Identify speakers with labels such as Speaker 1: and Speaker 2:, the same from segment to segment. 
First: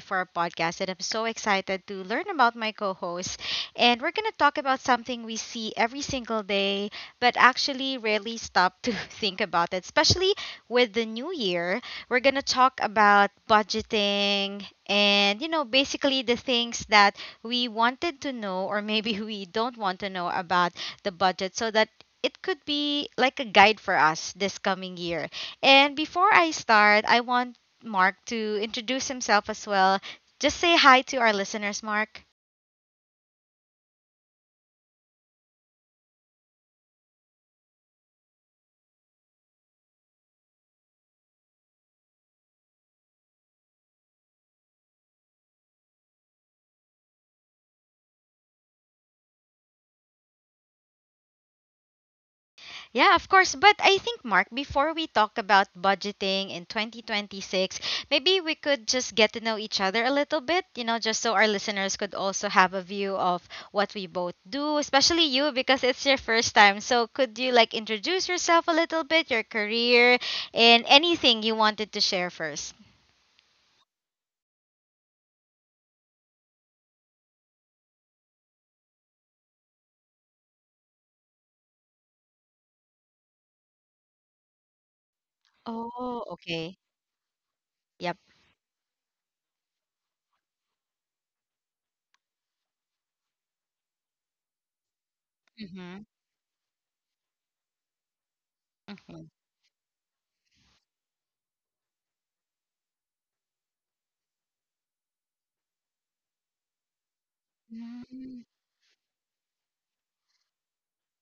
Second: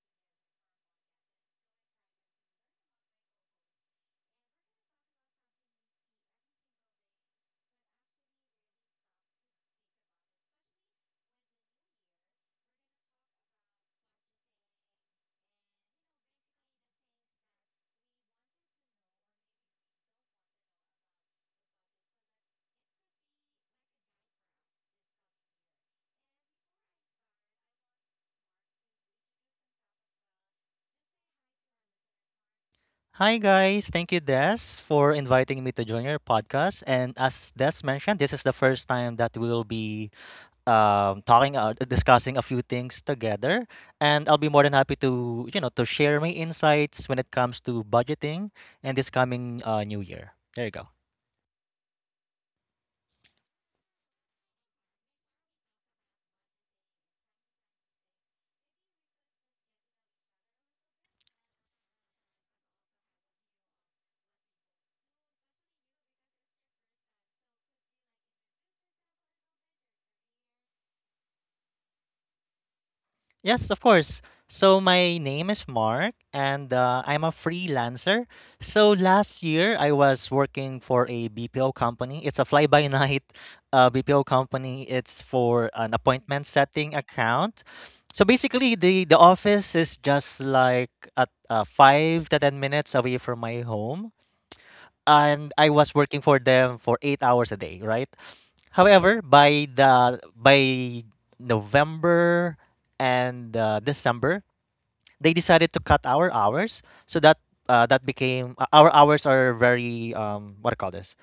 Speaker 1: for our podcast, and I'm so excited to learn about my co host. And we're going to talk about something we see every single day, but actually rarely stop to think about it, especially with the new year. We're going to talk about budgeting and, you know, basically the things that we wanted to know, or maybe we don't want to know about the budget so that it could be like a guide for us this coming year. And before I start, I want Mark to introduce himself as well. Just say hi to our listeners, Mark.
Speaker 2: Hi guys, thank you Des for inviting me to join your podcast. And as Des mentioned, this is the first time that we'll be talking discussing a few things together. And I'll be more than happy to to share my insights when it comes to budgeting and this coming new year. There you go.
Speaker 1: Yeah, of course. But I think, Mark, before we talk about budgeting in 2026, maybe we could just get to know each other a little bit, you know, just so our listeners could also have a view of what we both do, especially you, because it's your first time. So could you like introduce yourself a little bit, your career, and anything you wanted to share first?
Speaker 2: Yes, of course. So my name is Mark, and I'm a freelancer. So last year I was working for a BPO company. It's a fly-by-night BPO company. It's for an
Speaker 1: Oh,
Speaker 2: appointment
Speaker 1: okay.
Speaker 2: setting account.
Speaker 1: Yep.
Speaker 2: So basically, the office is just like at five to ten minutes away from my home, and I was
Speaker 1: Mm-hmm.
Speaker 2: working for them for eight hours a day, right? However,
Speaker 1: Mm-hmm.
Speaker 2: by November and December, they decided to cut our hours, so that that
Speaker 1: mm
Speaker 2: became our hours are very what do you call this?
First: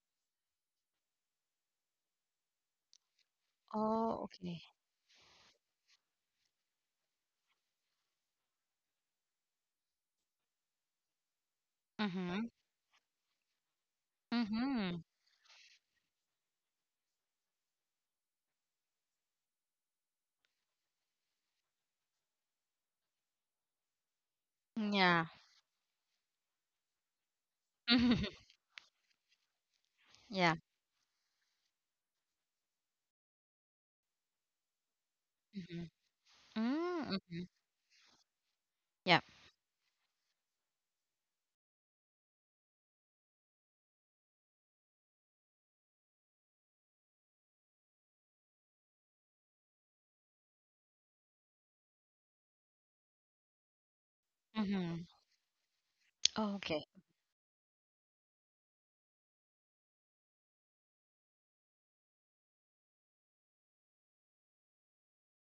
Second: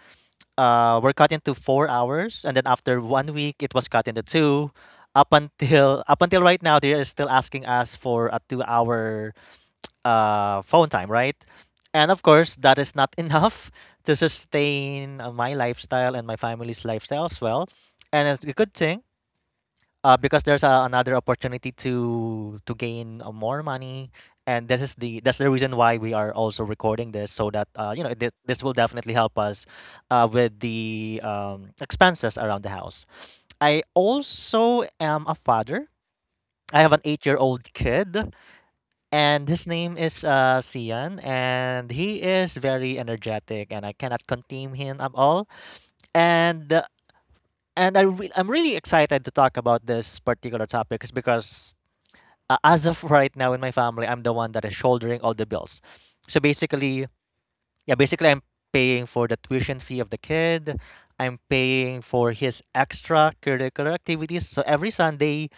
Speaker 2: Were cut into four hours, and then after one week, it was cut
Speaker 1: Oh,
Speaker 2: into
Speaker 1: okay.
Speaker 2: two. Up until right now, they are still asking us for a two-hour phone time, right? And of
Speaker 1: Mm-hmm.
Speaker 2: course, that is not enough to
Speaker 1: Mm-hmm.
Speaker 2: sustain my lifestyle and my family's lifestyle as well. And it's a good thing because another opportunity to gain more money. And this is the
Speaker 1: Yeah.
Speaker 2: that's the reason why we are also recording this so that you know this will definitely help us
Speaker 1: yeah.
Speaker 2: with the expenses around the house. I also am a
Speaker 1: Mm-hmm.
Speaker 2: father. I have an
Speaker 1: Mm,
Speaker 2: 8-year
Speaker 1: mhm.
Speaker 2: old kid.
Speaker 1: Yeah.
Speaker 2: And his name is Sian, and he is very energetic, and I cannot contain him at all. And I'm really excited to talk about this particular topic is because as of right now in my family, I'm the one that is
Speaker 1: Mm-hmm.
Speaker 2: shouldering all the bills. So
Speaker 1: Oh, okay.
Speaker 2: basically, yeah, basically I'm paying for the tuition fee of the kid. I'm paying for his extracurricular activities. So every Sunday,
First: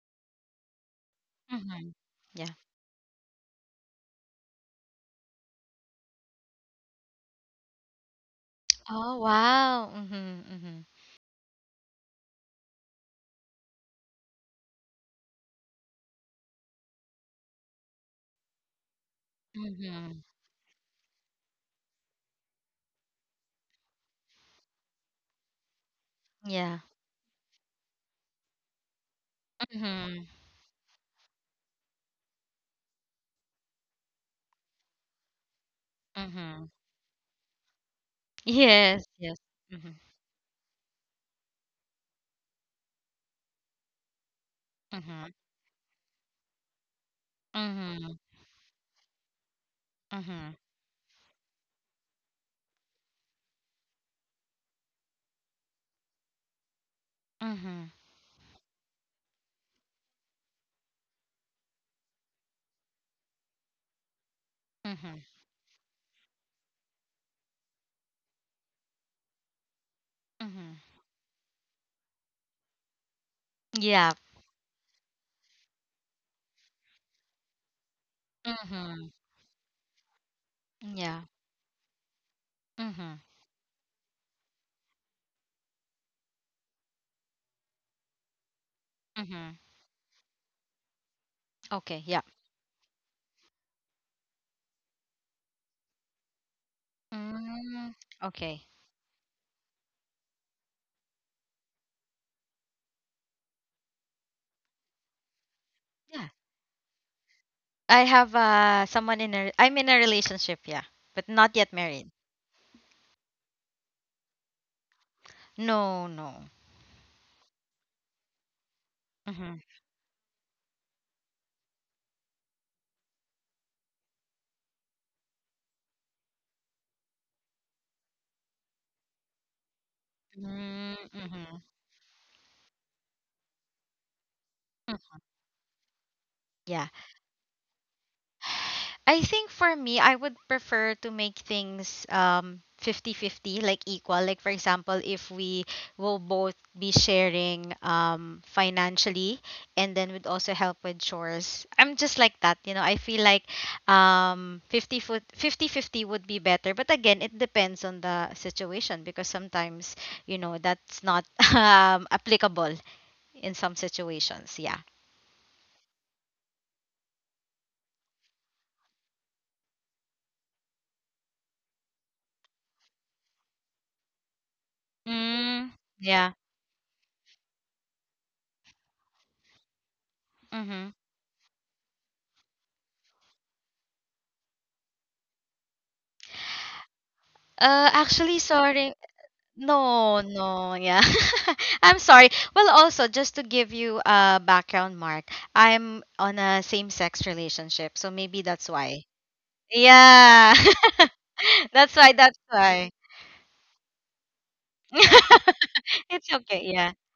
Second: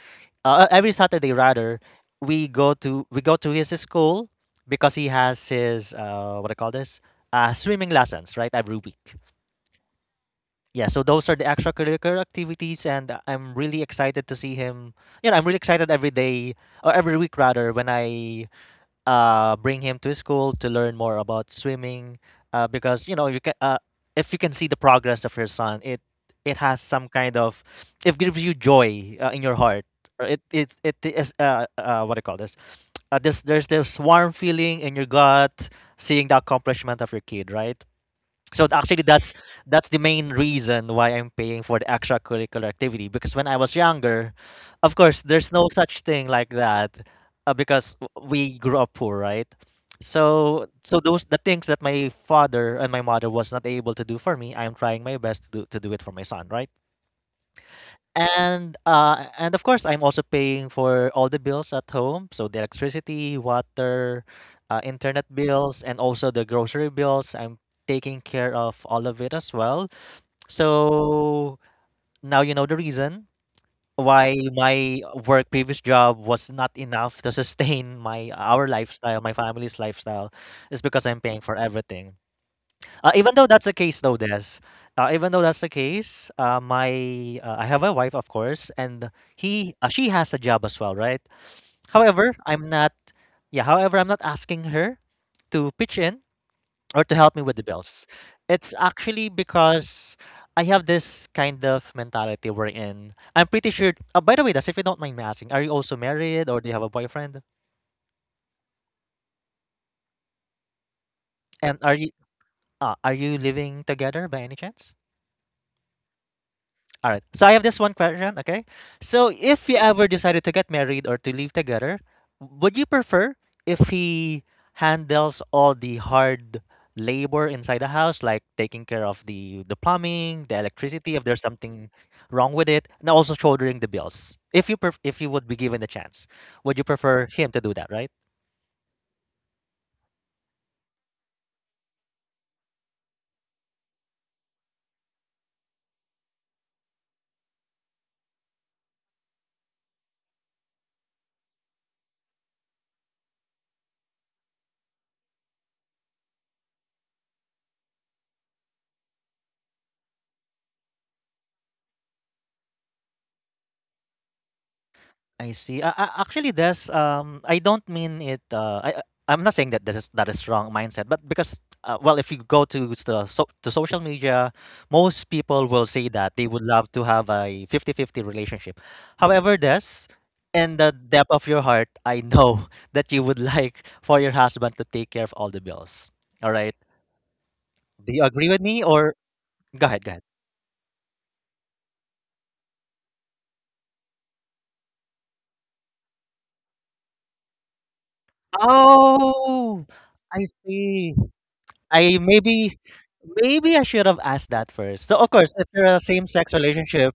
Speaker 2: uh, every Saturday rather,
Speaker 1: Mm-hmm. Yeah.
Speaker 2: we go to his school because he has his what I call this swimming lessons right every week.
Speaker 1: Oh, wow. Mm-hmm. Mm-hmm.
Speaker 2: Yeah, so those are the extracurricular activities, and I'm really excited to see him. You know, I'm really excited every day or every week rather when I bring him to
Speaker 1: Mm-hmm.
Speaker 2: school to learn more about swimming because you know you can if you can see the progress of your son, it has
Speaker 1: Yeah.
Speaker 2: some kind of, it gives you joy in your heart. Or
Speaker 1: Mm-hmm.
Speaker 2: it is what do you call this there's this warm feeling in your gut, seeing the
Speaker 1: Mm-hmm.
Speaker 2: accomplishment of your kid, right?
Speaker 1: Yes.
Speaker 2: Actually,
Speaker 1: Yes. Mm-hmm.
Speaker 2: that's the main reason why I'm paying for the extracurricular activity, because when I was younger, of course,
Speaker 1: Mm-hmm.
Speaker 2: there's no such thing like that,
Speaker 1: Mm-hmm.
Speaker 2: we grew up poor, right?
Speaker 1: Mm-hmm.
Speaker 2: Those the things that my father and my mother was not able to do for me, I'm trying my best to do it for my son, right?
Speaker 1: Mm-hmm.
Speaker 2: And of course, I'm also paying for all the bills at home, so the electricity, water,
Speaker 1: Mm-hmm.
Speaker 2: internet bills, and also the grocery bills. I'm taking care of all of it as well.
Speaker 1: Mm-hmm.
Speaker 2: So now you know the reason
Speaker 1: Yeah.
Speaker 2: why my work previous job was not enough to sustain my our
Speaker 1: Mm-hmm.
Speaker 2: lifestyle, my family's lifestyle, is because I'm
Speaker 1: Yeah.
Speaker 2: paying for everything.
Speaker 1: Mm-hmm.
Speaker 2: Even though that's the case, though, Des. Even though that's the case, my I have a wife, of course, and
Speaker 1: Mm-hmm.
Speaker 2: he she has a job as well, right?
Speaker 1: Okay. Yeah.
Speaker 2: However, I'm not. Yeah, however, I'm not asking her to pitch in or to help me with the
Speaker 1: Mm,
Speaker 2: bills.
Speaker 1: okay.
Speaker 2: It's actually because I have this kind of mentality we're in. I'm pretty sure. By the way, Des, if you don't mind me asking, are you also
Speaker 1: Yeah.
Speaker 2: married or do you have a boyfriend?
Speaker 1: I have someone in a I'm in a relationship, yeah, but not yet
Speaker 2: And
Speaker 1: married.
Speaker 2: are you living together by any chance?
Speaker 1: No, no.
Speaker 2: All right. So I have this one question, okay? So
Speaker 1: Mm-hmm.
Speaker 2: if you ever decided to get married or to live together, would you prefer if he handles all the hard labor inside the house, like taking care of the plumbing, the electricity, if there's
Speaker 1: Mm-hmm.
Speaker 2: something wrong with it, and also shouldering the bills?
Speaker 1: hmm
Speaker 2: If you would be given the chance, would you
Speaker 1: Yeah.
Speaker 2: prefer him to do that, right?
Speaker 1: I think for me, I would prefer to make things fifty fifty, like equal. Like for example, if we will both be sharing financially and then would also help with chores. I'm just like that, you know. I feel like 50 foot fifty fifty would be better. But again, it depends on the situation because sometimes, you know, that's not applicable in some situations. Yeah.
Speaker 2: I see. Actually, there's I don't mean it. I'm not saying that that is wrong mindset, but because well, if you go to to social media, most people
Speaker 1: Mm,
Speaker 2: will say
Speaker 1: yeah.
Speaker 2: that they would love to have a 50-50 relationship. However, this in the
Speaker 1: Mm-hmm.
Speaker 2: depth of your heart, I know that you would like for your husband to take care of all the bills. All right. Do you
Speaker 1: Actually,
Speaker 2: agree with me,
Speaker 1: sorry.
Speaker 2: or go ahead, go
Speaker 1: No,
Speaker 2: ahead.
Speaker 1: no, yeah. I'm sorry. Well, also, just to give you a background, Mark, I'm on a same-sex relationship, so maybe that's why.
Speaker 2: Oh, I
Speaker 1: Yeah.
Speaker 2: see.
Speaker 1: That's why,
Speaker 2: I
Speaker 1: that's
Speaker 2: maybe
Speaker 1: why.
Speaker 2: Maybe I should have asked that first. So of course, if you're a
Speaker 1: It's
Speaker 2: same-sex
Speaker 1: okay, yeah.
Speaker 2: relationship,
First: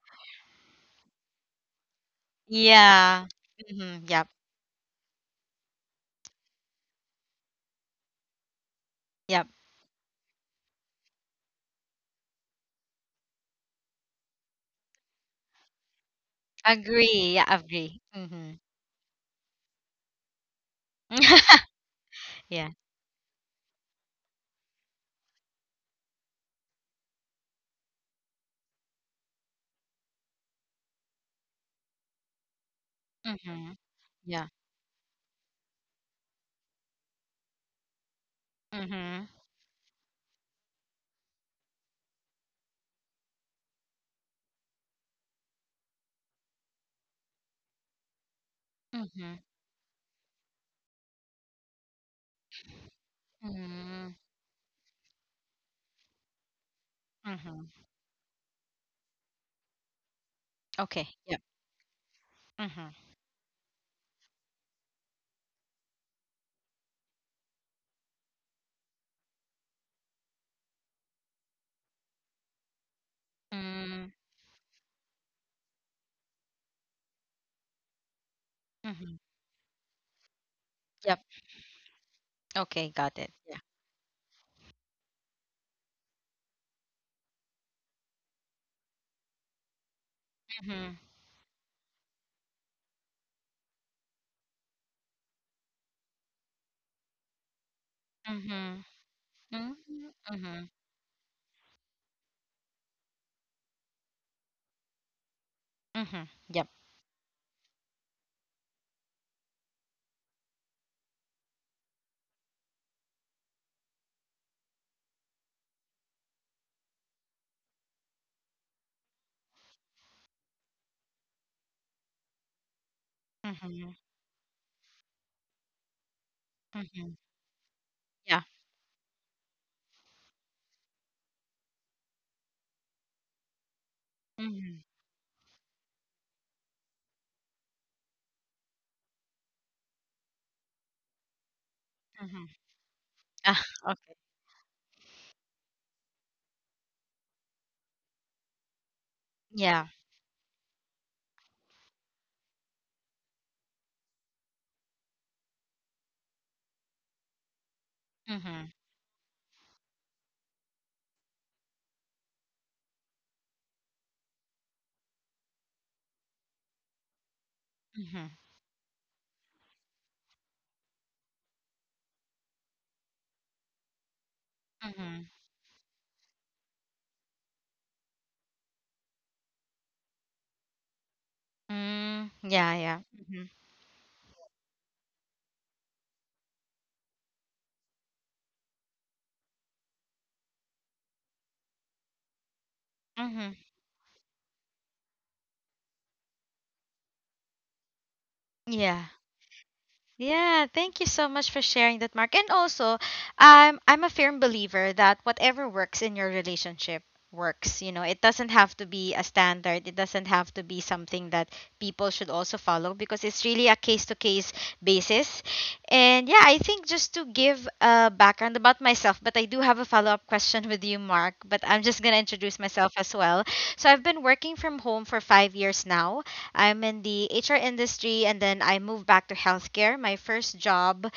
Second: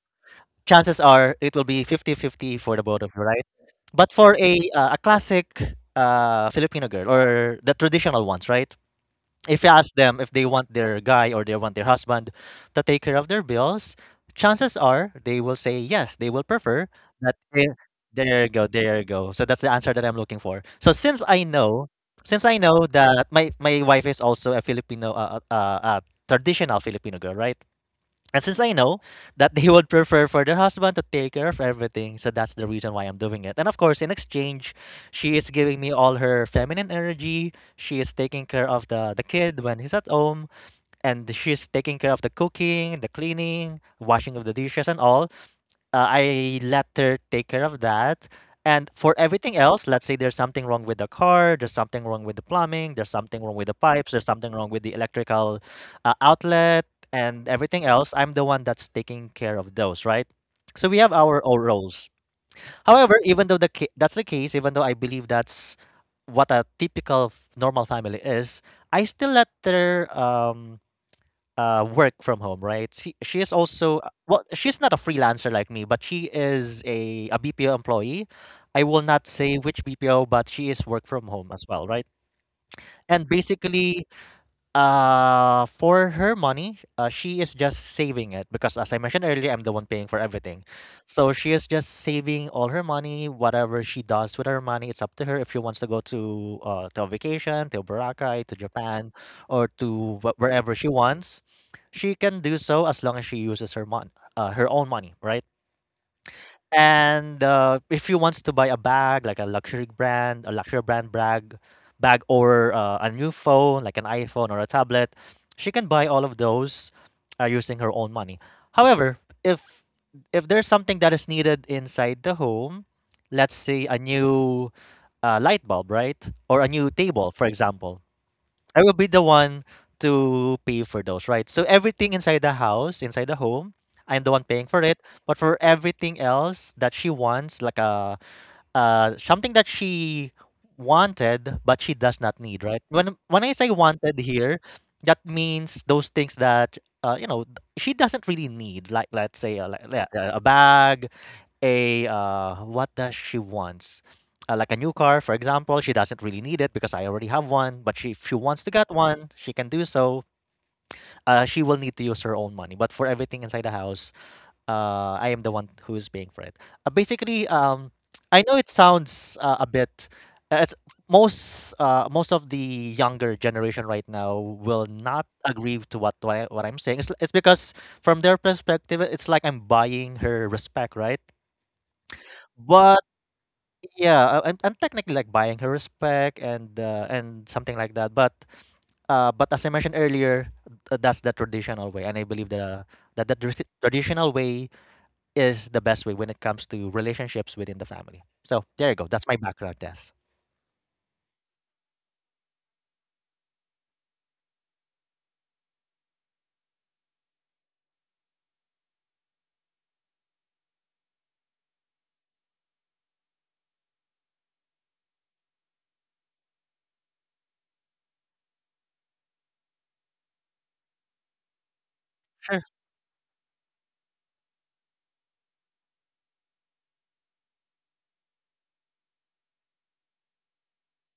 Speaker 2: chances are it will be 50-50 for the both of you,
Speaker 1: Yeah.
Speaker 2: right?
Speaker 1: Mm-hmm.
Speaker 2: But
Speaker 1: Yep.
Speaker 2: for a classic Filipino girl or the traditional ones, right?
Speaker 1: Yep.
Speaker 2: If you ask them if they want their guy or they want their husband to take care of their bills, chances are they will say yes. They will prefer
Speaker 1: Agree.
Speaker 2: that.
Speaker 1: Yeah,
Speaker 2: They,
Speaker 1: agree.
Speaker 2: there you
Speaker 1: Mm-hmm.
Speaker 2: go. There you go. So that's the answer that I'm looking for. Since I
Speaker 1: Yeah.
Speaker 2: know that my wife is also a Filipino, traditional Filipino girl, right? And since I know that they would prefer for their husband to take care of everything, so that's the reason why I'm doing it. And
Speaker 1: Mm-hmm.
Speaker 2: of course, in
Speaker 1: Yeah.
Speaker 2: exchange, she is giving me all her feminine energy. She is taking care of
Speaker 1: Mm-hmm.
Speaker 2: the kid when he's at home, and she's taking care of the cooking, the cleaning, washing of the dishes, and all I let her take care of that. And for
Speaker 1: Mm-hmm.
Speaker 2: everything else, let's say there's something wrong with the car, there's something wrong with the plumbing, there's something wrong with the
Speaker 1: Mm-hmm.
Speaker 2: pipes, there's something wrong with the electrical outlet, and
Speaker 1: Mm-hmm.
Speaker 2: everything else, I'm the one that's taking care of those, right? So we
Speaker 1: Okay.
Speaker 2: have
Speaker 1: Yep.
Speaker 2: our own roles.
Speaker 1: Mm-hmm.
Speaker 2: However, even though that's the case, even though I believe that's what a typical normal family is, I still let her work from home, right? She is also
Speaker 1: Mm-hmm.
Speaker 2: well, she's not a freelancer like me, but she is a BPO employee. I will
Speaker 1: mm-hmm.
Speaker 2: not say which BPO, but she is work
Speaker 1: Yep.
Speaker 2: from home as well, right?
Speaker 1: Okay. Got
Speaker 2: And
Speaker 1: it. Yeah.
Speaker 2: basically for her money, she is just saving it because, as I mentioned earlier, I'm the one paying for everything.
Speaker 1: Mm-hmm.
Speaker 2: So she is just saving all her money. Whatever she does with her money, it's up to her. If she wants to go to a vacation, to Boracay, to
Speaker 1: Mm-hmm.
Speaker 2: Japan, or
Speaker 1: Mm-hmm.
Speaker 2: to
Speaker 1: Mm-hmm.
Speaker 2: wherever she wants, she can do so as long as she uses her own money, right?
Speaker 1: Mm-hmm. Yep.
Speaker 2: And if you wants to buy a bag, like a luxury brand bag, or a new phone, like an iPhone or a tablet, she can buy all of those using her own money. However, if if there's something that is needed inside the home, let's say
Speaker 1: Mm-hmm.
Speaker 2: a new light bulb, right, or a new
Speaker 1: Mm-hmm.
Speaker 2: table, for example,
Speaker 1: Yeah.
Speaker 2: I will be the one to pay for those, right? So everything inside the house, inside the home, I'm the one paying
Speaker 1: Mm-hmm.
Speaker 2: for it. But for everything else that she wants, like a something that she wanted but she does not
Speaker 1: Mm-hmm.
Speaker 2: need, right? When I
Speaker 1: Ah,
Speaker 2: say
Speaker 1: okay.
Speaker 2: wanted here, that means those things that you know she doesn't really need, like let's say
Speaker 1: Yeah.
Speaker 2: a bag a what does she wants? Like a new car, for example, she doesn't really need it because I already have one. But she, if she wants
Speaker 1: Mm-hmm.
Speaker 2: to get one, she can do so. She will need to use her own money. But for everything inside the house, I am the one who is paying for it. Uh, basically, um,
Speaker 1: Mm-hmm.
Speaker 2: I know it sounds a bit. It's most of the younger generation right now will not
Speaker 1: Mm-hmm.
Speaker 2: agree to what I'm saying. It's because from their perspective, it's like I'm buying her respect, right?
Speaker 1: Mm, yeah, yeah.
Speaker 2: But
Speaker 1: Mm-hmm.
Speaker 2: yeah, I'm technically like buying her respect and something like that. But as I mentioned earlier, that's the traditional way, and I believe the that the
Speaker 1: Mm-hmm.
Speaker 2: tr- traditional way is the best way when it comes to relationships within the family. So there you
Speaker 1: Yeah.
Speaker 2: go. That's my background test.
Speaker 1: Yeah, thank you so much for sharing that, Mark. And also, I'm a firm believer that whatever works in your relationship works. You know, it doesn't have to be a standard. It doesn't have to be something that people should also follow because it's really a case-to-case basis. And yeah, I think just to give a background about myself, but I do have a follow-up question with you, Mark, but I'm just going to introduce
Speaker 2: Sure.
Speaker 1: myself as well. So I've been working from home for 5 years now. I'm in the HR industry and then I moved back to healthcare. My first job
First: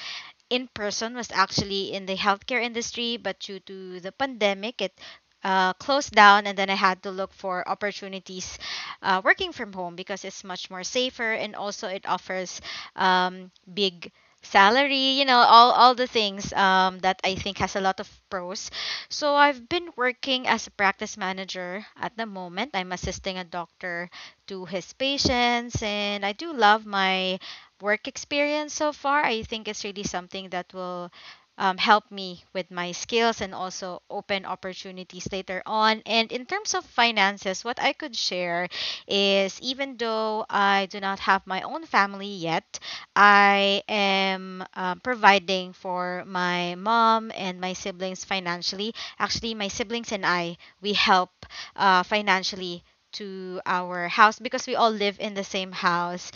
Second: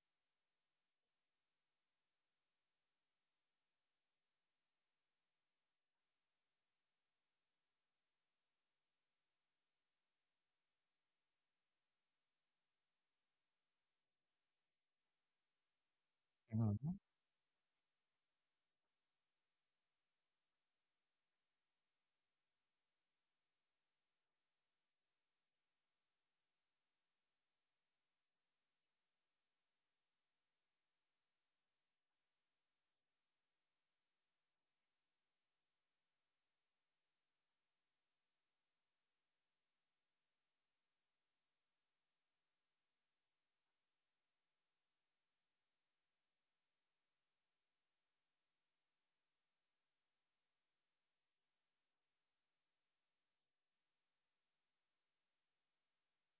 Speaker 1: in person was actually in the healthcare industry, but due to the pandemic, it closed down, and then I had to look for opportunities working from home because it's much more safer and also it offers big salary, you know, all the things
Speaker 2: Mhm.
Speaker 1: that I think has a lot of pros. So I've been working as a practice manager at the moment. I'm assisting a doctor to his patients, and I do love my work experience so far. I think it's really something that will help me with my skills and also open opportunities later on. And in terms of finances, what I could share is even though I do not have my own family yet, I am providing for my mom and my siblings financially. Actually, my siblings and I, we help financially to our house because we all live in the same house,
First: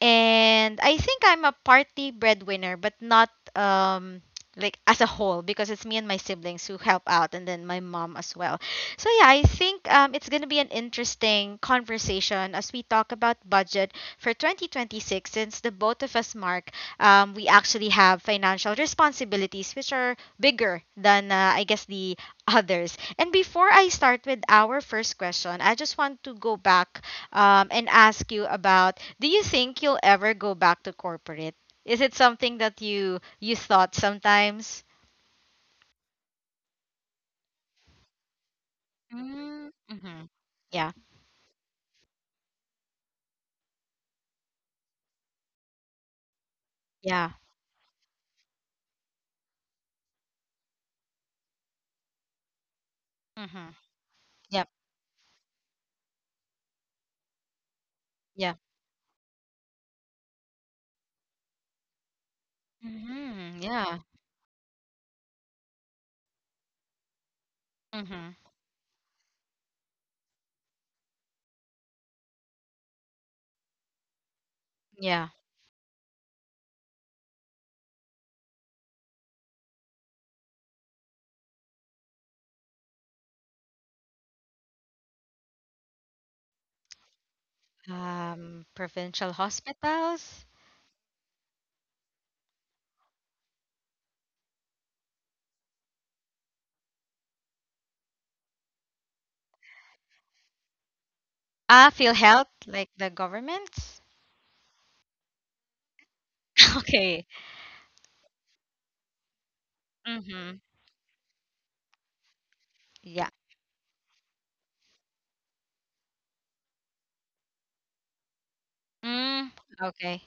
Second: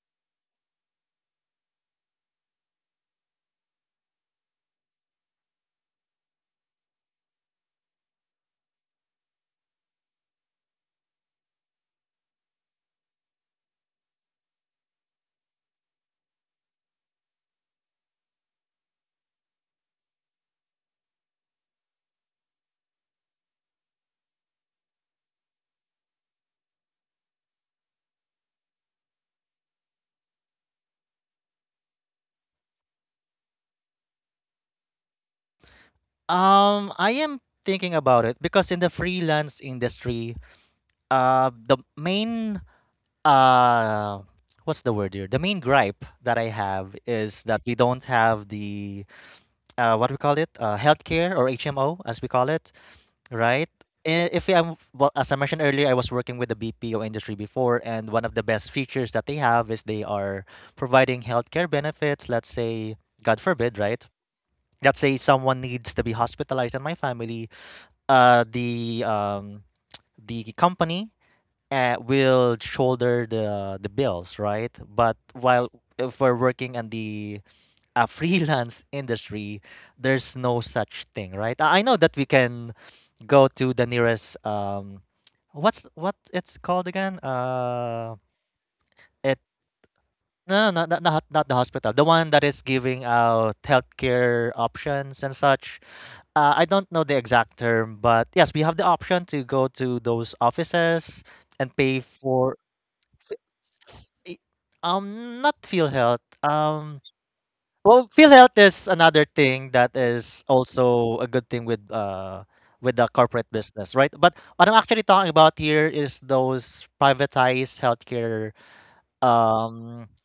Speaker 1: and I think I'm a party breadwinner, but not um like as a whole, because it's me and my siblings who help out and then my mom as well. So yeah, I think it's going to be an interesting conversation as we talk about budget for 2026, since the both of us, Mark, we actually have financial responsibilities which are bigger than I guess the others. And before I start with our first question, I just want to go back and ask you about, do you think you'll ever go back to corporate? Is it something that you thought sometimes?
Speaker 2: I am thinking about it because in the freelance
Speaker 1: Mm-hmm.
Speaker 2: industry,
Speaker 1: Yeah.
Speaker 2: the main uh, what's the word here? The main gripe that I have
Speaker 1: Yeah.
Speaker 2: is that we don't have the what we call it, healthcare or HMO as we call it, right?
Speaker 1: Mm-hmm.
Speaker 2: I- If
Speaker 1: Yep.
Speaker 2: I'm well, As I mentioned earlier, I was working with the BPO industry before, and one of the
Speaker 1: Yeah.
Speaker 2: best features that they have is they are providing healthcare benefits. Let's say, God
Speaker 1: Mm-hmm.
Speaker 2: forbid,
Speaker 1: Yeah.
Speaker 2: right? Let's say someone needs to be hospitalized in my family.
Speaker 1: Mm-hmm.
Speaker 2: Uh, the um, the company will shoulder the bills, right? But
Speaker 1: Yeah.
Speaker 2: while if we're working on the a freelance industry, there's no such thing, right? I know that we can go to the nearest what it's called again?
Speaker 1: Provincial
Speaker 2: It
Speaker 1: hospitals.
Speaker 2: No, no, not the hospital, the one that is giving out healthcare options and such. I don't know the exact term, but yes, we have the option to go to those offices and
Speaker 1: Ah,
Speaker 2: pay
Speaker 1: feel health
Speaker 2: for
Speaker 1: like the governments.
Speaker 2: s- i- not feel health
Speaker 1: Okay.
Speaker 2: well, field health is another thing that is
Speaker 1: Mm-hmm.
Speaker 2: also a good thing with the
Speaker 1: Yeah.
Speaker 2: corporate business, right? But what I'm actually talking about here is those privatized healthcare.
Speaker 1: Mm,
Speaker 2: Um,
Speaker 1: okay.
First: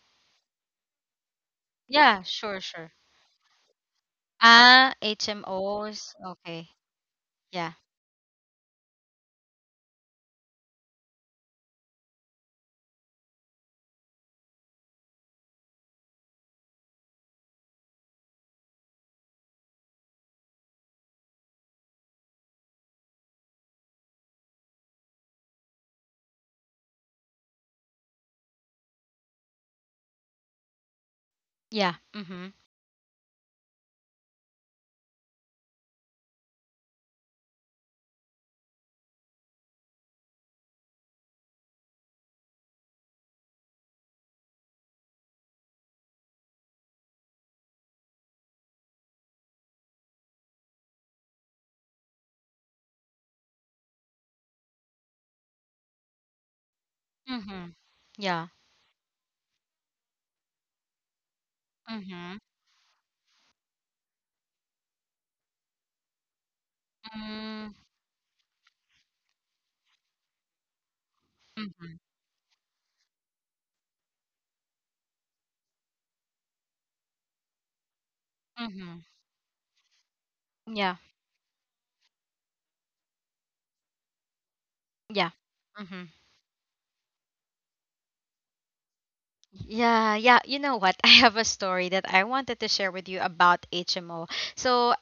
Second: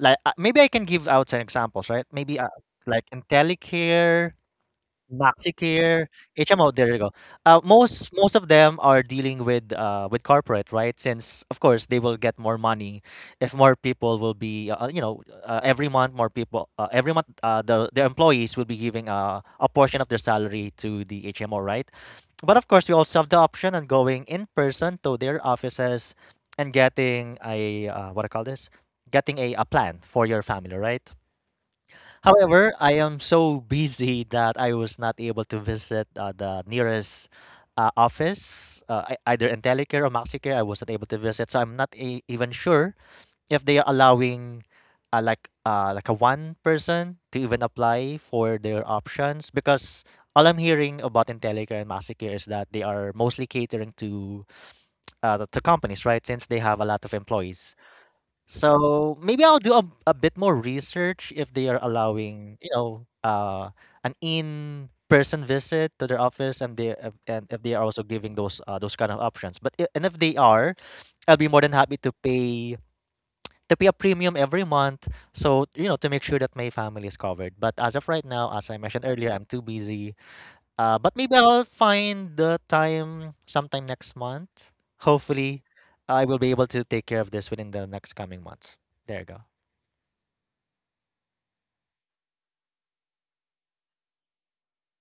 Speaker 2: like maybe I can give out some examples, right?
Speaker 1: Yeah,
Speaker 2: Maybe
Speaker 1: sure, sure.
Speaker 2: like IntelliCare,
Speaker 1: Ah,
Speaker 2: MaxiCare,
Speaker 1: HMOs. Okay.
Speaker 2: HMO, there you go. Uh,
Speaker 1: Yeah.
Speaker 2: most most of them are dealing with corporate, right? Since of course they will get more money if more people will be, you know, every month more people, every month the employees will be giving a portion of their salary to the HMO, right? But of course, we also have the option on going in person to their offices and getting a what I call this, getting a plan for your family, right?
Speaker 1: Yeah. Mm-hmm.
Speaker 2: However, I am so busy that I was not able to visit the nearest office, either Entelecare or Maxicare. I was not able to visit, so I'm not even sure if they are allowing like a one person to even apply for their options because all I'm hearing about Entelecare and Maxicare is that they are mostly catering to companies, right? Since they have a lot of
Speaker 1: Mhm.
Speaker 2: employees.
Speaker 1: Yeah.
Speaker 2: So maybe I'll do a bit more research if they are
Speaker 1: Mhm.
Speaker 2: allowing, an in-person visit to their office, and if
Speaker 1: Mm,
Speaker 2: they are also giving those kind of options. But I- and if they are, I'll be more than
Speaker 1: Mhm.
Speaker 2: happy to pay a premium every month, so to make sure that my family is covered. But as of right now, as I
Speaker 1: Mhm.
Speaker 2: mentioned earlier, I'm too busy.
Speaker 1: Yeah.
Speaker 2: But maybe I'll find the time sometime next month.
Speaker 1: Yeah.
Speaker 2: Hopefully,
Speaker 1: Mhm.
Speaker 2: I will be able to take care of this within the next coming months. There you go.
Speaker 1: Yeah, yeah. You know what? I have a story that I wanted to share with you about HMO. So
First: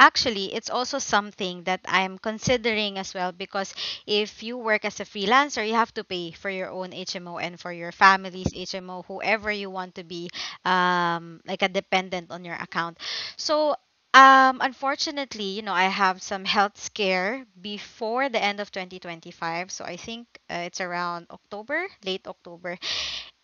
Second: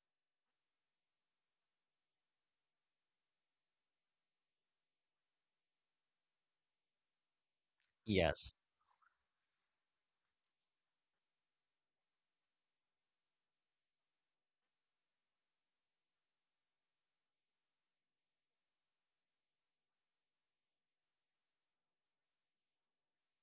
Speaker 1: actually, it's also something that I'm considering as well, because if you work as a freelancer, you have to pay for your own HMO and for your family's
Speaker 2: Yes.
Speaker 1: HMO, whoever you want to be like a dependent on your account. So, unfortunately, you know, I have some health scare before the end of 2025. So I think it's around October, late October.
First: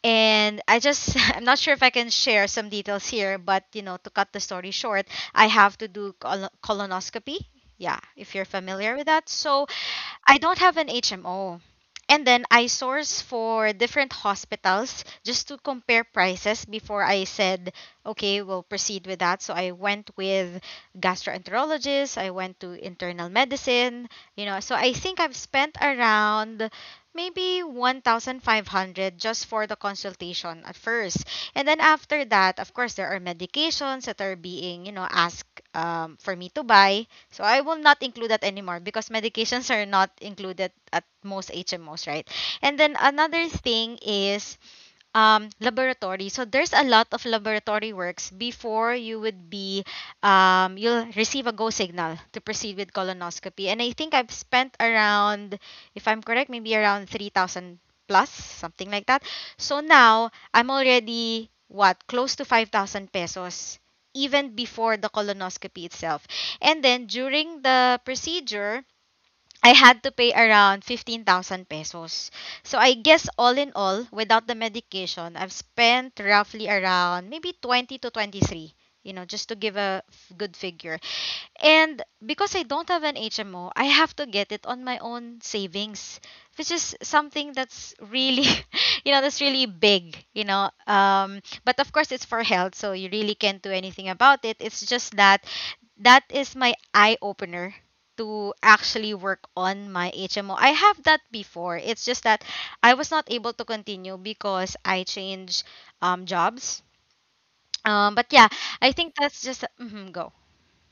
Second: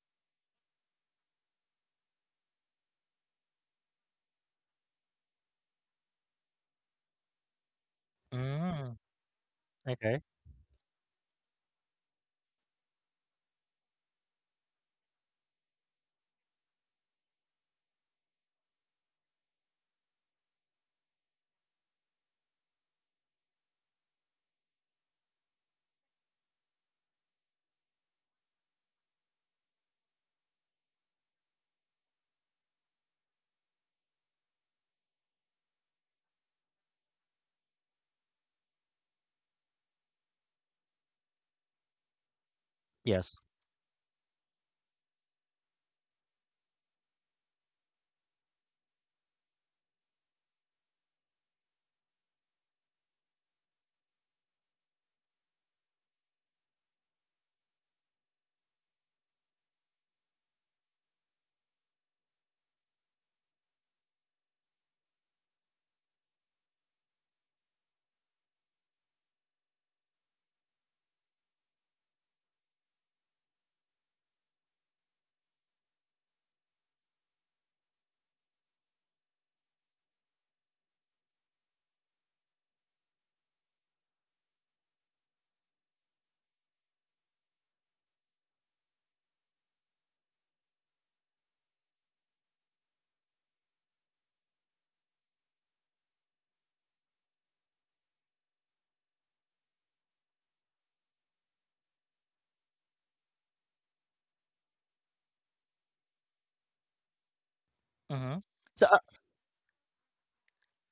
Speaker 1: And I just, I'm not sure if I can share some details here, but you know, to cut the story short, I have to do colonoscopy. Yeah, if you're familiar
Speaker 2: Mm,
Speaker 1: with that. So,
Speaker 2: okay.
Speaker 1: I don't have an HMO. And then I source for different hospitals just to compare prices before I said, okay, we'll proceed with that. So I went with gastroenterologists, I went to internal medicine, you know. So I think I've spent around maybe 1,500 just for the consultation at first. And then after that, of course, there are medications that are being, you know, asked for me to buy, so I will not include that anymore because medications are not included at most HMOs, right? And then
Speaker 2: Yes.
Speaker 1: another thing is laboratory. So there's a lot of laboratory works before you would be you'll receive a go signal to proceed with colonoscopy, and I think I've spent around, if I'm correct, maybe around 3,000 plus, something like that. So now I'm already, what, close to 5,000 pesos even before the colonoscopy itself. And then during the procedure I had to pay around 15,000 pesos. So I guess all in all, without the medication, I've spent roughly around maybe 20 to 23, you know, just to give a good figure. And because I don't have an HMO, I have to get it on my own savings, which is something that's really, you know, that's really big, you know. But of course, it's for health, so you really can't do anything about it. It's just that that is my eye opener to actually work on my HMO. I have that before. It's just that I was not able to continue because I changed jobs. But
Speaker 2: Mhm.
Speaker 1: yeah,
Speaker 2: So,
Speaker 1: I
Speaker 2: uh,
Speaker 1: think that's just go.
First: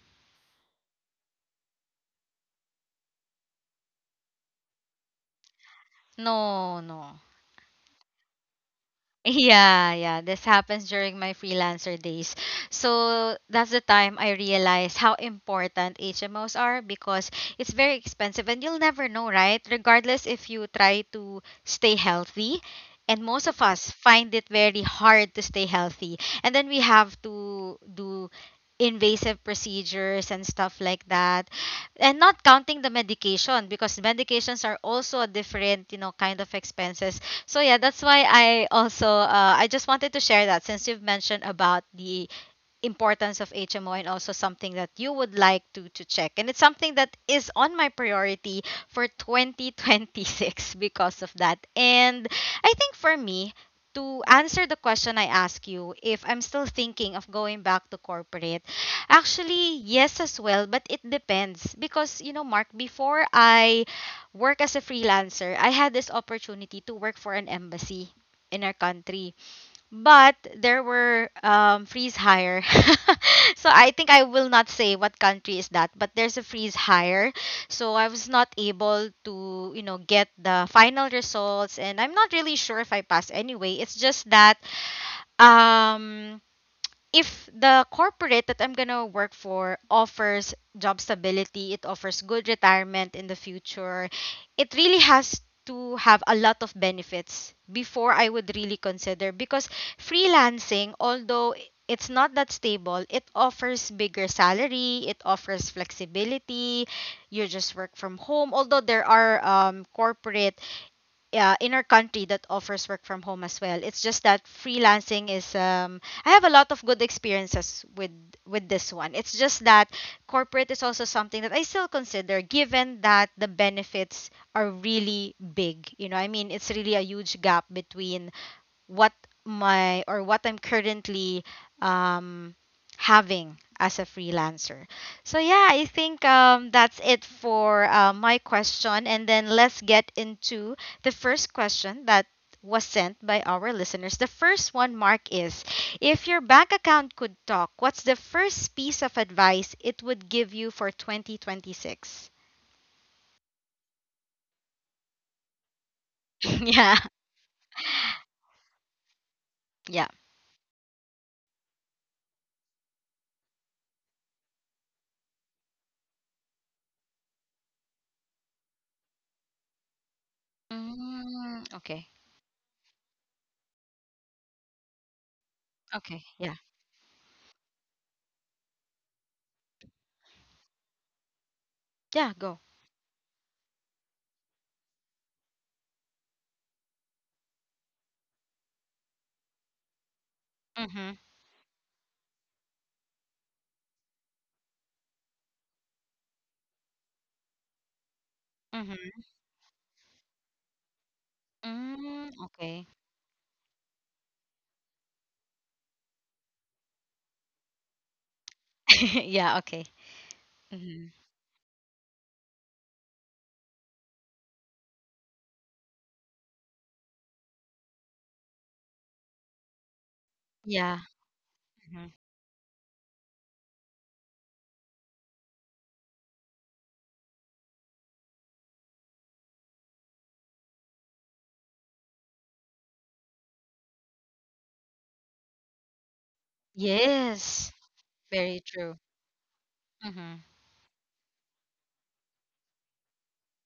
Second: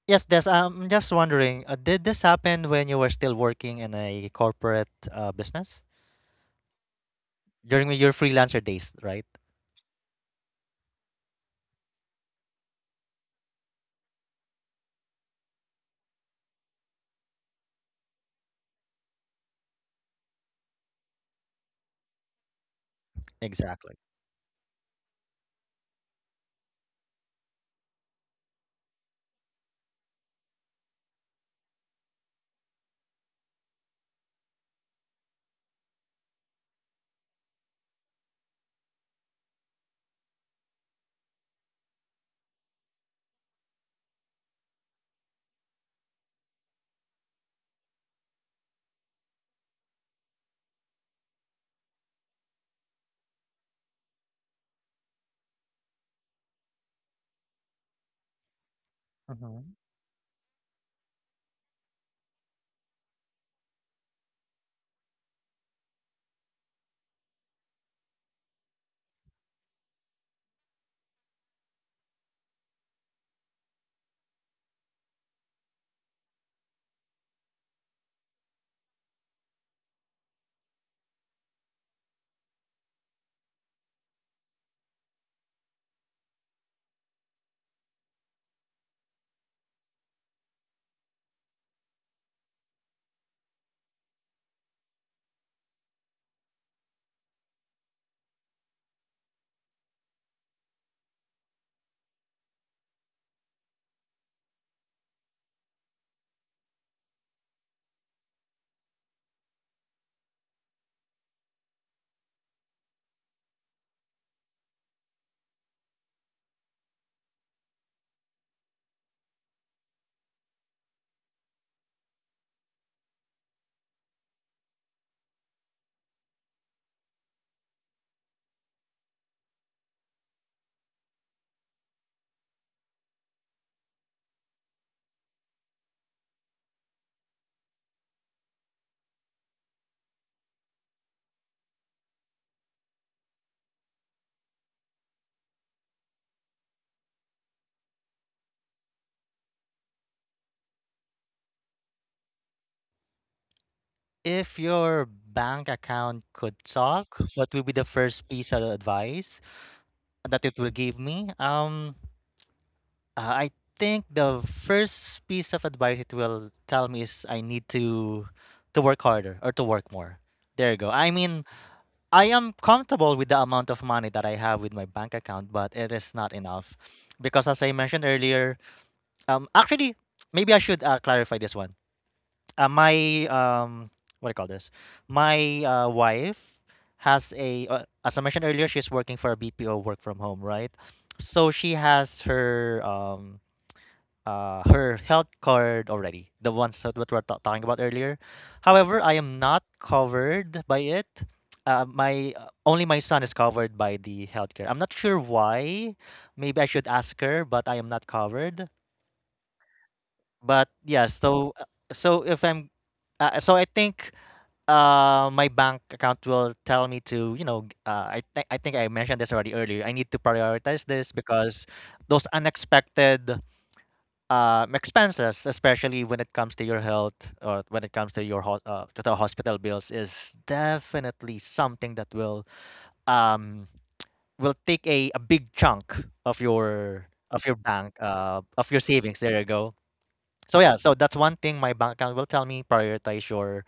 Speaker 2: yes, Des, I'm just wondering, did this happen when you were still working in a corporate business?
Speaker 1: No, no.
Speaker 2: During your freelancer days, right?
Speaker 1: Yeah, yeah, this happens during my freelancer days. So that's the time I realized how important HMOs are, because it's very expensive and you'll never know, right? Regardless if you try to stay healthy. And most of us
Speaker 2: Exactly.
Speaker 1: find it very hard to stay healthy. And then we have to do invasive procedures and stuff like that, and not counting the medication, because medications are also a different, you know, kind of expenses. So yeah, that's why I also I just wanted to share that, since you've mentioned about the importance of HMO and also something that you would like to check. And it's something that is on my priority for 2026 because of that. And I think for me, to answer the question I ask you, if I'm still thinking of going back to corporate,
Speaker 2: Mhm.
Speaker 1: actually, yes as well, but it depends. Because, you know, Mark, before I work as a freelancer, I had this opportunity to work for an embassy in our country, but there were freeze higher. So I think I will not say what country is that, but there's a freeze higher. So I was not able to, you know, get the final results, and I'm not really sure if I passed anyway. It's just that um if the corporate that I'm gonna work for offers job stability, it offers good retirement in the future, it really has to have a lot of benefits before I would really consider. Because freelancing, although it's not that stable, it offers bigger salary, it offers flexibility, you just work from home. Although there are corporate, yeah, in our country that offers work from home as well. It's just that freelancing is I have a lot of good experiences with this one. It's just that Corporate is also something that I still consider given that the benefits are really big. You know, I mean, it's really a huge gap between what my or what I'm currently um, having as a freelancer. So yeah, I think that's it for my question, and then let's get into the first question that was sent by our listeners. The first one, Mark, is if your bank account could talk, what's the first piece of advice it would give you for 2026?
Speaker 2: If your bank account could
Speaker 1: Yeah,
Speaker 2: talk, what would be the first piece of advice
Speaker 1: yeah.
Speaker 2: that it will give me? Uh, I think the first piece of advice it will tell me is I need to work harder or to work more. There you go. I mean,
Speaker 1: Mm, okay.
Speaker 2: I am comfortable with the amount of money that I have with my bank account, but it is
Speaker 1: Okay,
Speaker 2: not
Speaker 1: yeah,
Speaker 2: enough because, as I mentioned earlier, actually, maybe I should clarify this one.
Speaker 1: yeah, go.
Speaker 2: My What do you call this? My wife has as I mentioned earlier, she's working for a BPO work from home, right?
Speaker 1: Mm-hmm,
Speaker 2: So she has her health card already, the ones that what we're talking about earlier. However, I
Speaker 1: mm-hmm.
Speaker 2: am not covered by it.
Speaker 1: Mm,
Speaker 2: My only
Speaker 1: okay.
Speaker 2: my son is covered by the healthcare. I'm not sure why. Maybe I should ask her, but I am not covered.
Speaker 1: Yeah, okay.
Speaker 2: But yeah,
Speaker 1: hmm
Speaker 2: so so if I'm, so I think my bank account will tell me to I think I mentioned this already earlier. I need to prioritize
Speaker 1: Yeah.
Speaker 2: this because
Speaker 1: hmm
Speaker 2: those unexpected expenses, especially when it comes to your health or when it comes to to the hospital bills, is definitely something that um will take a big chunk of your
Speaker 1: Yes,
Speaker 2: bank
Speaker 1: very
Speaker 2: of your
Speaker 1: true.
Speaker 2: savings. There you go.
Speaker 1: hmm
Speaker 2: So yeah, so that's one thing my bank account will tell me prioritize your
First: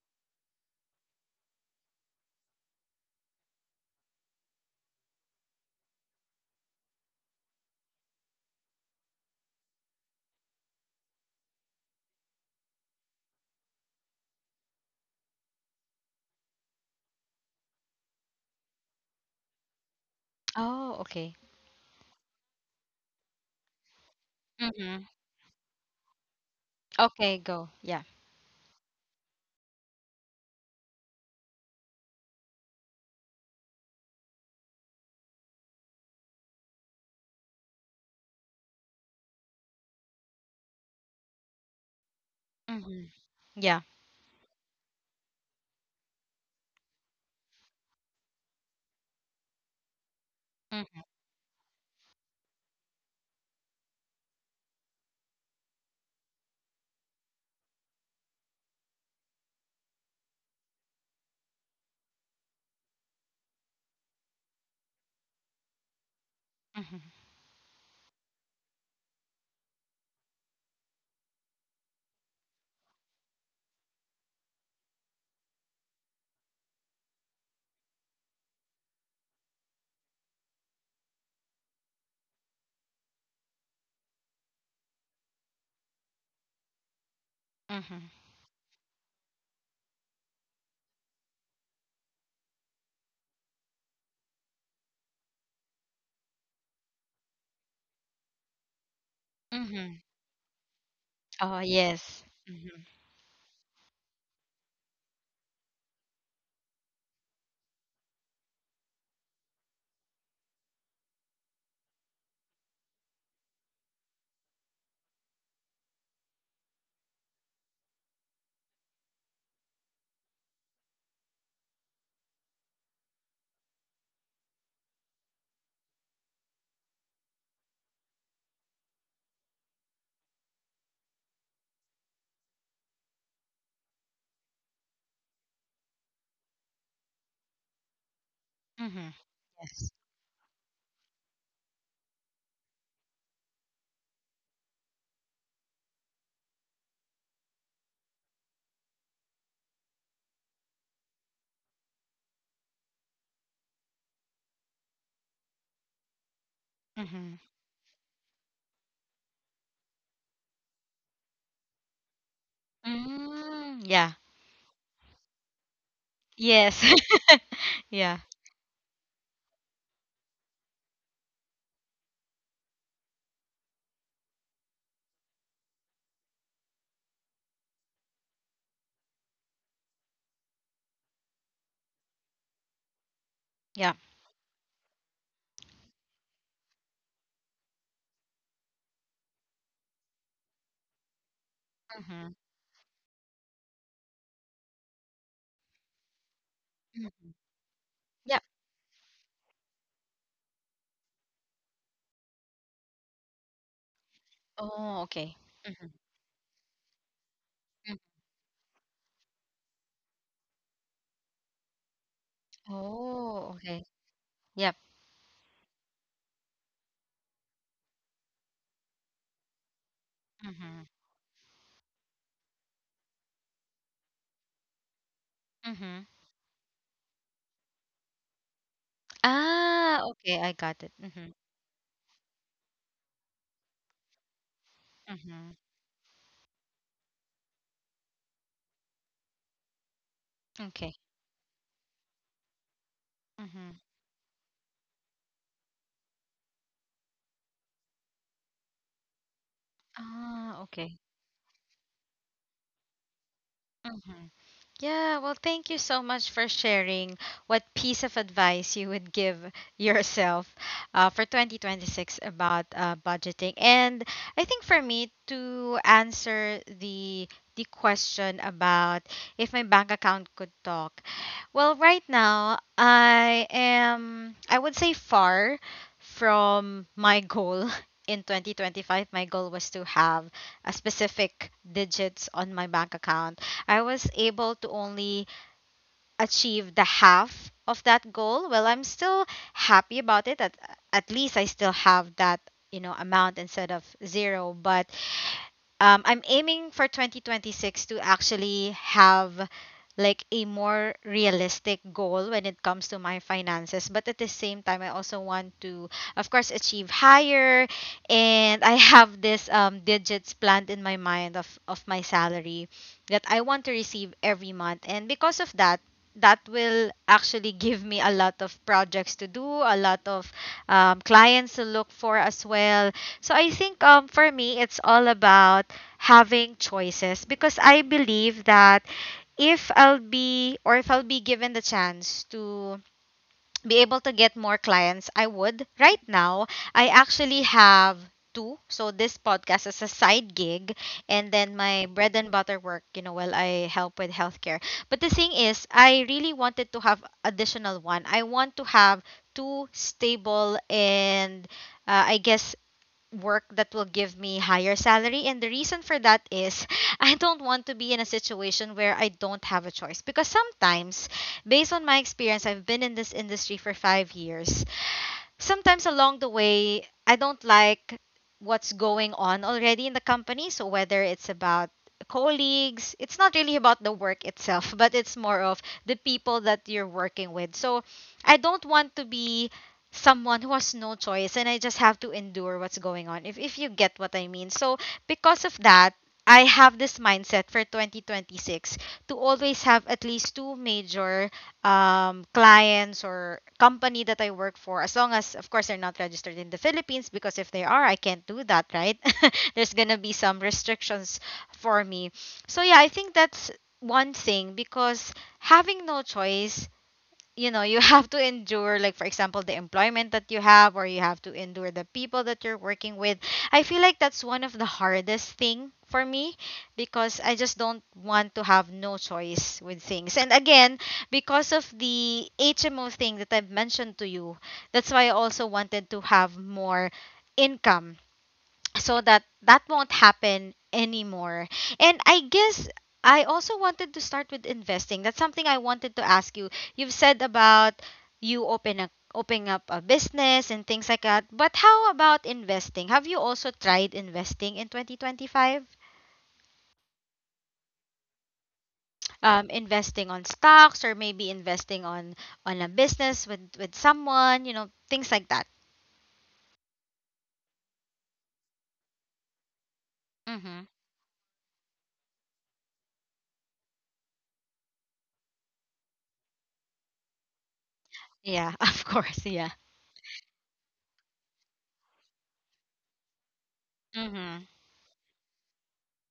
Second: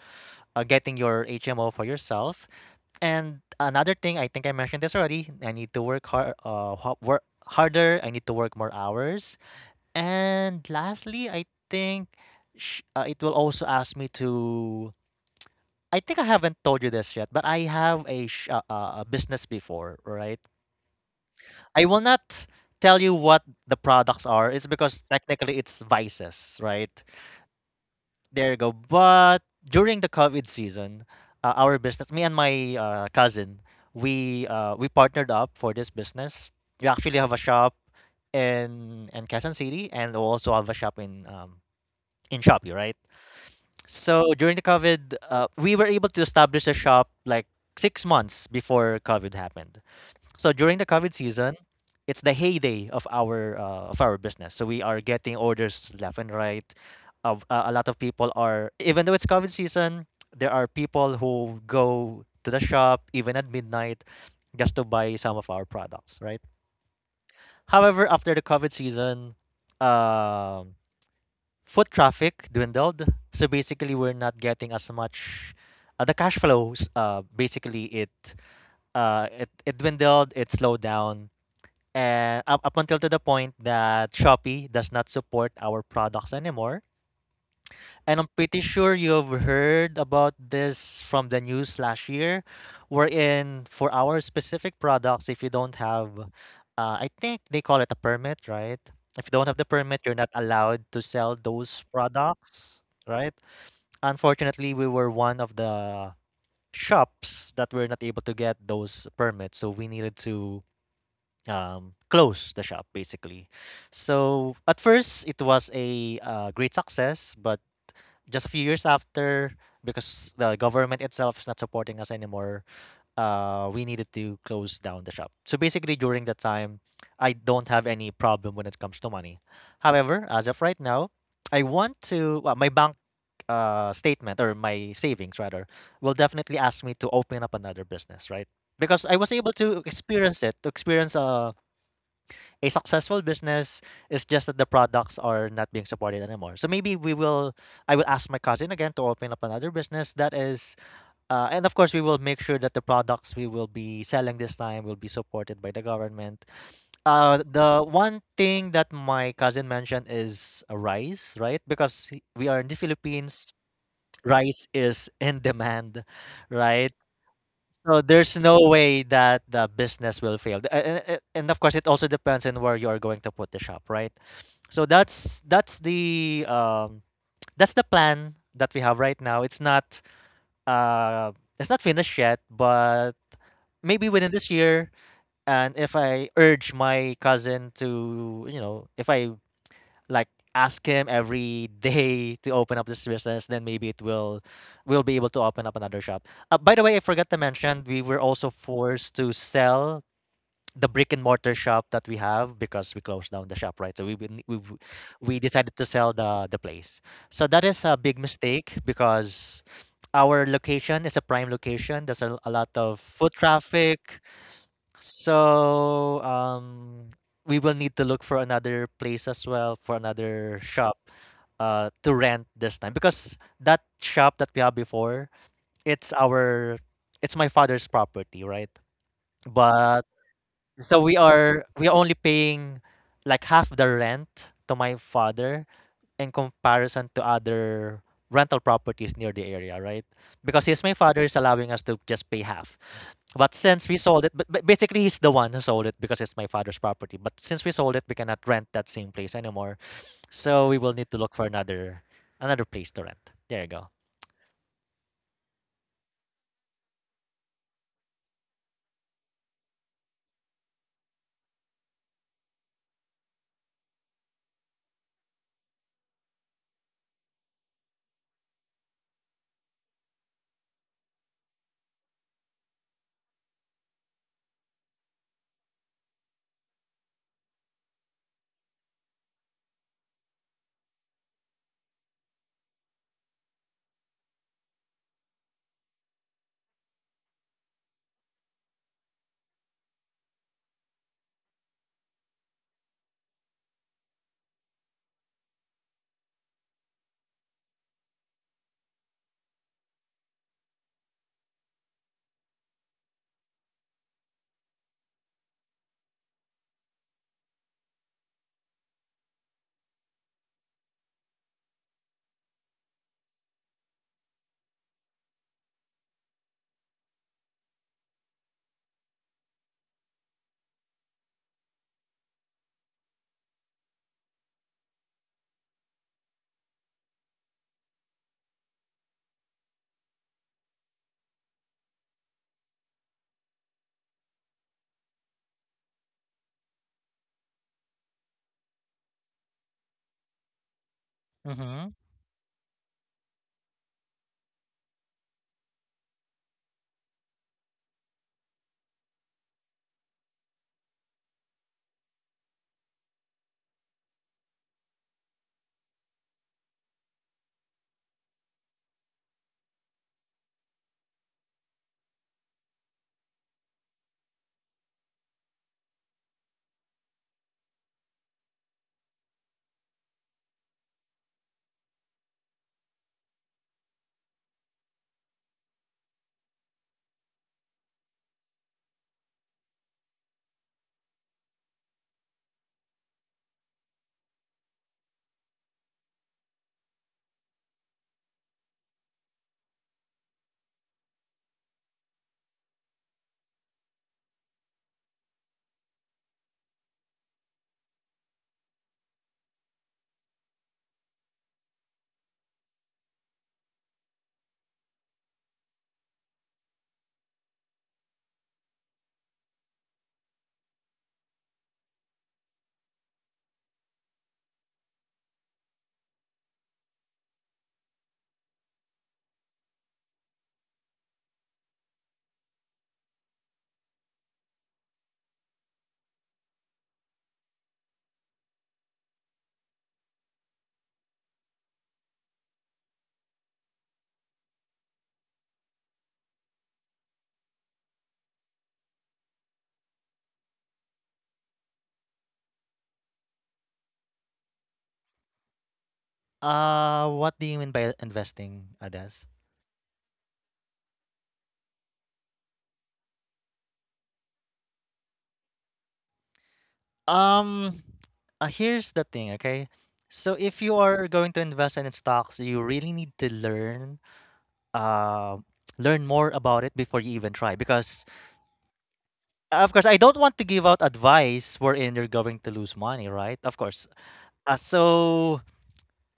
Speaker 2: getting your HMO for yourself. And another thing, I think I mentioned this already. I need to work harder. I need to work more hours, and lastly, I think it will also ask me to. I think I haven't told you this yet, but I have a business before, right?
Speaker 1: Oh, okay.
Speaker 2: I will not tell you what the products are. It's because
Speaker 1: hmm
Speaker 2: technically it's vices, right?
Speaker 1: Okay, go. Yeah.
Speaker 2: There you go. But during the COVID season, our business, me and my cousin, we partnered up for this business. We actually have a shop in Quezon City, and we also have a shop in Shopee, right?
Speaker 1: hmm Yeah.
Speaker 2: So during the COVID, we were able to establish the shop like 6 months before COVID happened. So during the
Speaker 1: hmm
Speaker 2: COVID season, it's the heyday of our business. So we are getting orders left and right. Of a lot of people are Even though it's COVID season, there are people who go to the shop even at midnight just to buy some of our products, right?
Speaker 1: hmm
Speaker 2: However, after the COVID season, um foot traffic dwindled. So basically, we're not getting as much. The cash flows, basically, it dwindled, it slowed down, and up until to the point that Shopee does not support our products anymore.
Speaker 1: hmm
Speaker 2: And I'm pretty sure you've heard about this from the news last year, wherein for our specific products, if you don't have, I think they call it a permit, right? If you don't have the
Speaker 1: hmm
Speaker 2: permit, you're not allowed to sell
Speaker 1: Oh,
Speaker 2: those
Speaker 1: yes.
Speaker 2: products, right? Unfortunately, we were one of the shops that were not able to get those permits, so we needed to close the shop basically. So at first, it was a great success, but just a few years after, because the government itself is not supporting us anymore, we needed to close down the shop. So basically, during that time, I don't have any problem when it comes to money. However, as of right now, I want to well, my bank statement or my savings rather will definitely ask me to open up another business, right? Because
Speaker 1: Hmm
Speaker 2: I was able to
Speaker 1: Yes.
Speaker 2: experience it, to experience a successful business. Is just that the products are not being supported anymore. So maybe I will ask my cousin again to open up another business and of course, we will make sure that the products we will be selling this time will be supported by the government.
Speaker 1: hmm
Speaker 2: The one thing that my cousin mentioned is rice, right? Because we are in the Philippines,
Speaker 1: Mm, yeah.
Speaker 2: rice is in demand,
Speaker 1: Yes.
Speaker 2: right? So
Speaker 1: Yeah.
Speaker 2: there's no way that the business will fail. And of course, it also depends on where you are going to put the shop, right? So that's the plan that we have right now. Uh, it's not finished yet, but
Speaker 1: Yeah.
Speaker 2: maybe within this year. And if I urge my cousin to, if I like ask him every
Speaker 1: hmm
Speaker 2: day to open up this business, then maybe it will we'll be able to open up another shop. By the way, I
Speaker 1: hmm
Speaker 2: forgot to mention we were
Speaker 1: Yeah.
Speaker 2: also forced to sell the brick and mortar shop that we have because we closed down the shop, right? so we we, we,
Speaker 1: Oh, okay.
Speaker 2: we decided
Speaker 1: hmm
Speaker 2: to sell the place, so that is a big mistake because our location is a prime location. There's a lot of foot
Speaker 1: Oh, okay.
Speaker 2: traffic,
Speaker 1: Yep.
Speaker 2: so, we will need to look for another place as well for another
Speaker 1: hmm
Speaker 2: shop to rent this time because that shop that we have before,
Speaker 1: hmm
Speaker 2: it's our it's my father's property, right?
Speaker 1: Ah,
Speaker 2: But
Speaker 1: okay. I got it.
Speaker 2: so we are we are only paying like half the rent to my
Speaker 1: Mhm.
Speaker 2: father in comparison to other rental properties near the area, right? Because he's my
Speaker 1: Okay.
Speaker 2: father is allowing us to just pay half. But
Speaker 1: Mhm.
Speaker 2: since we sold it, but basically he's the one who sold it because it's my father's property. But since we sold it, we cannot rent that same place anymore.
Speaker 1: Ah,
Speaker 2: So we will
Speaker 1: okay.
Speaker 2: need to look for another place to rent. There you go.
Speaker 1: Mhm. Yeah, well, thank you so much for sharing what piece of advice you would give yourself for 2026 about budgeting. And I think for me to answer the question about if my bank account could talk. Well, right now I would say far from my goal in 2025. My goal was to have a specific digits on my bank account. I was able to only achieve the half of that goal. Well, I'm still happy about it. At least I still have that, you know, amount instead of zero. But I'm aiming for 2026 to actually have like a more realistic goal when it comes to my finances. But at the same time, I also want to, of course, achieve higher. And I have this digits planned in my mind of my salary that I want to receive every month. And because of that, that will actually give me a lot of projects to do, a lot of clients to look for as well. So I think for me, it's all about having choices because I believe that if I'll be given the chance to be able to get more clients, I would. Right now, I actually have two. So this podcast is a side gig, and then my
Speaker 2: Mm-hmm.
Speaker 1: bread and butter work, you know, while I help with healthcare. But the thing is, I really wanted to have additional one. I want to have two stable and I guess work that will give me higher salary, and the reason for that is I don't want to be in a situation where I don't have a choice, because sometimes based on my experience, I've been in this industry for 5 years. Sometimes along the way, I don't like what's going on already in the company. So whether it's about colleagues, it's not really about the work itself, but it's more of the people that you're working with. So I don't want to be someone who has no choice and I just have to endure what's going on. If you get what I mean. So because of that, I have this mindset for 2026 to always have at least two major clients or company that I work for, as long as, of course, they're not registered in the Philippines, because if they are, I can't do that, right? There's going to be some restrictions for me. So, yeah, I think that's one thing, because having no choice, you know, you have to endure, like for example the employment that you have, or you have to endure the people that you're working with. I feel like that's one of the hardest thing for me, because I just don't want to have no choice with things. And again, because of the HMO thing that I've mentioned to you, that's why I also wanted to have more income so that that won't happen anymore. And I guess I also wanted to start with investing. That's something I wanted to ask you. You've said about you open a opening up a business and things like that. But how about investing? Have you also tried investing in 2025?
Speaker 2: What do you mean by investing, Adas?
Speaker 1: Investing on stocks or maybe investing on a business with someone, you know, things like that.
Speaker 2: Um, Here's the thing, okay? So if you
Speaker 1: Mhm.
Speaker 2: are going to invest in stocks, you really need to learn, uh, learn more about it before you even try. Because
Speaker 1: Yeah, of course, yeah.
Speaker 2: of course, I don't want to give out advice wherein you're going to lose money, right? Of course.
Speaker 1: Mhm.
Speaker 2: Uh, so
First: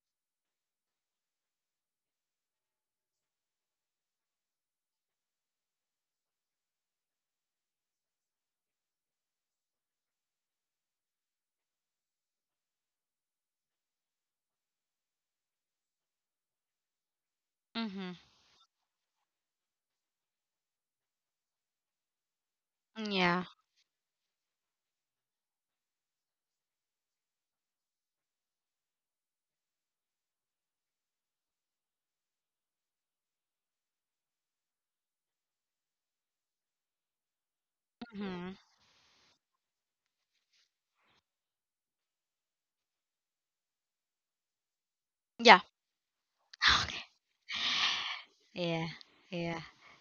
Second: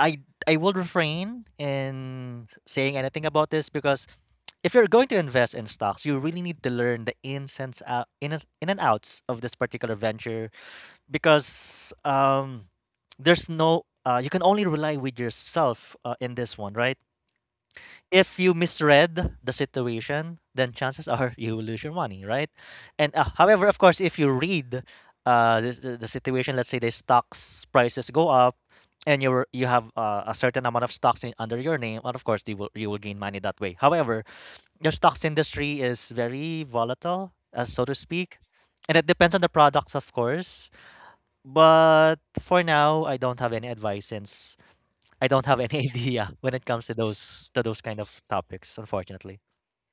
Speaker 2: I I will refrain in saying anything about this because if you're going to invest in stocks, you really need to learn the ins and s- out in and outs of this particular venture because there's no you can only rely with yourself in this one, right?
Speaker 1: Mhm.
Speaker 2: If you misread the situation, then chances are you will lose your money, right? And
Speaker 1: Yeah.
Speaker 2: However, of course, if you read this, the situation, let's say the stocks prices go up, and you have a certain amount of stocks under your name, and of course, you will gain money that way. However, your stocks industry is very volatile, so to speak,
Speaker 1: Mhm.
Speaker 2: and it depends on the products, of course. But for now, I don't have any advice since I don't
Speaker 1: Yeah.
Speaker 2: have any idea when it comes to those kind of topics,
Speaker 1: Yeah,
Speaker 2: unfortunately.
Speaker 1: yeah,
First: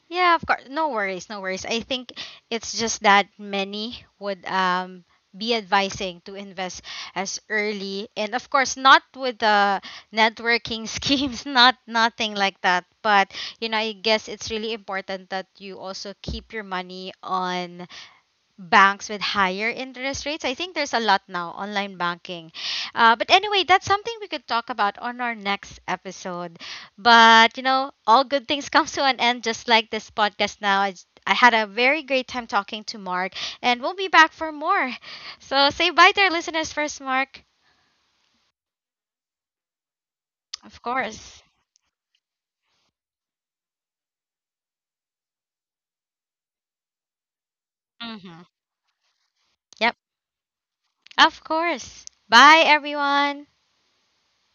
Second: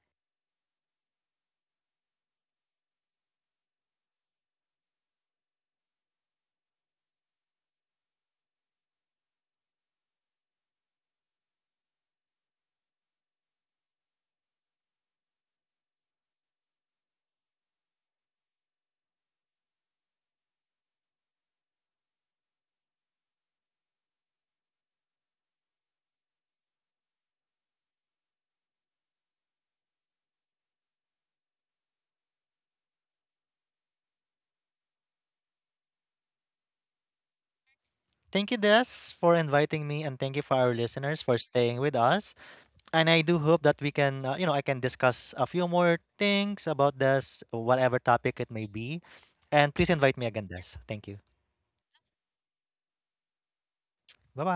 Speaker 1: yeah. Of course, no worries, no worries. I think it's just that many would be advising to invest as early, and of course, not with the networking schemes, not nothing like that. But you know, I guess it's really important that you also keep your money on banks with higher interest rates. I think there's a lot now, online banking. But anyway, that's something we could talk about on our next episode. But, you know, all good things comes to an end, just like this podcast now. I had a very great time talking to Mark, and we'll be back for more. So say bye to our listeners first, Mark.
Speaker 2: Thank you, Des, for inviting me, and thank you for our
Speaker 1: Of
Speaker 2: listeners for
Speaker 1: course.
Speaker 2: staying with us. And I do hope that we can, you know, I can discuss a few more things about this, whatever topic
Speaker 1: hmm
Speaker 2: it may be. And please
Speaker 1: Yep,
Speaker 2: invite me again, Des. Thank you.
Speaker 1: of course. Bye, everyone.
Speaker 2: Bye, bye.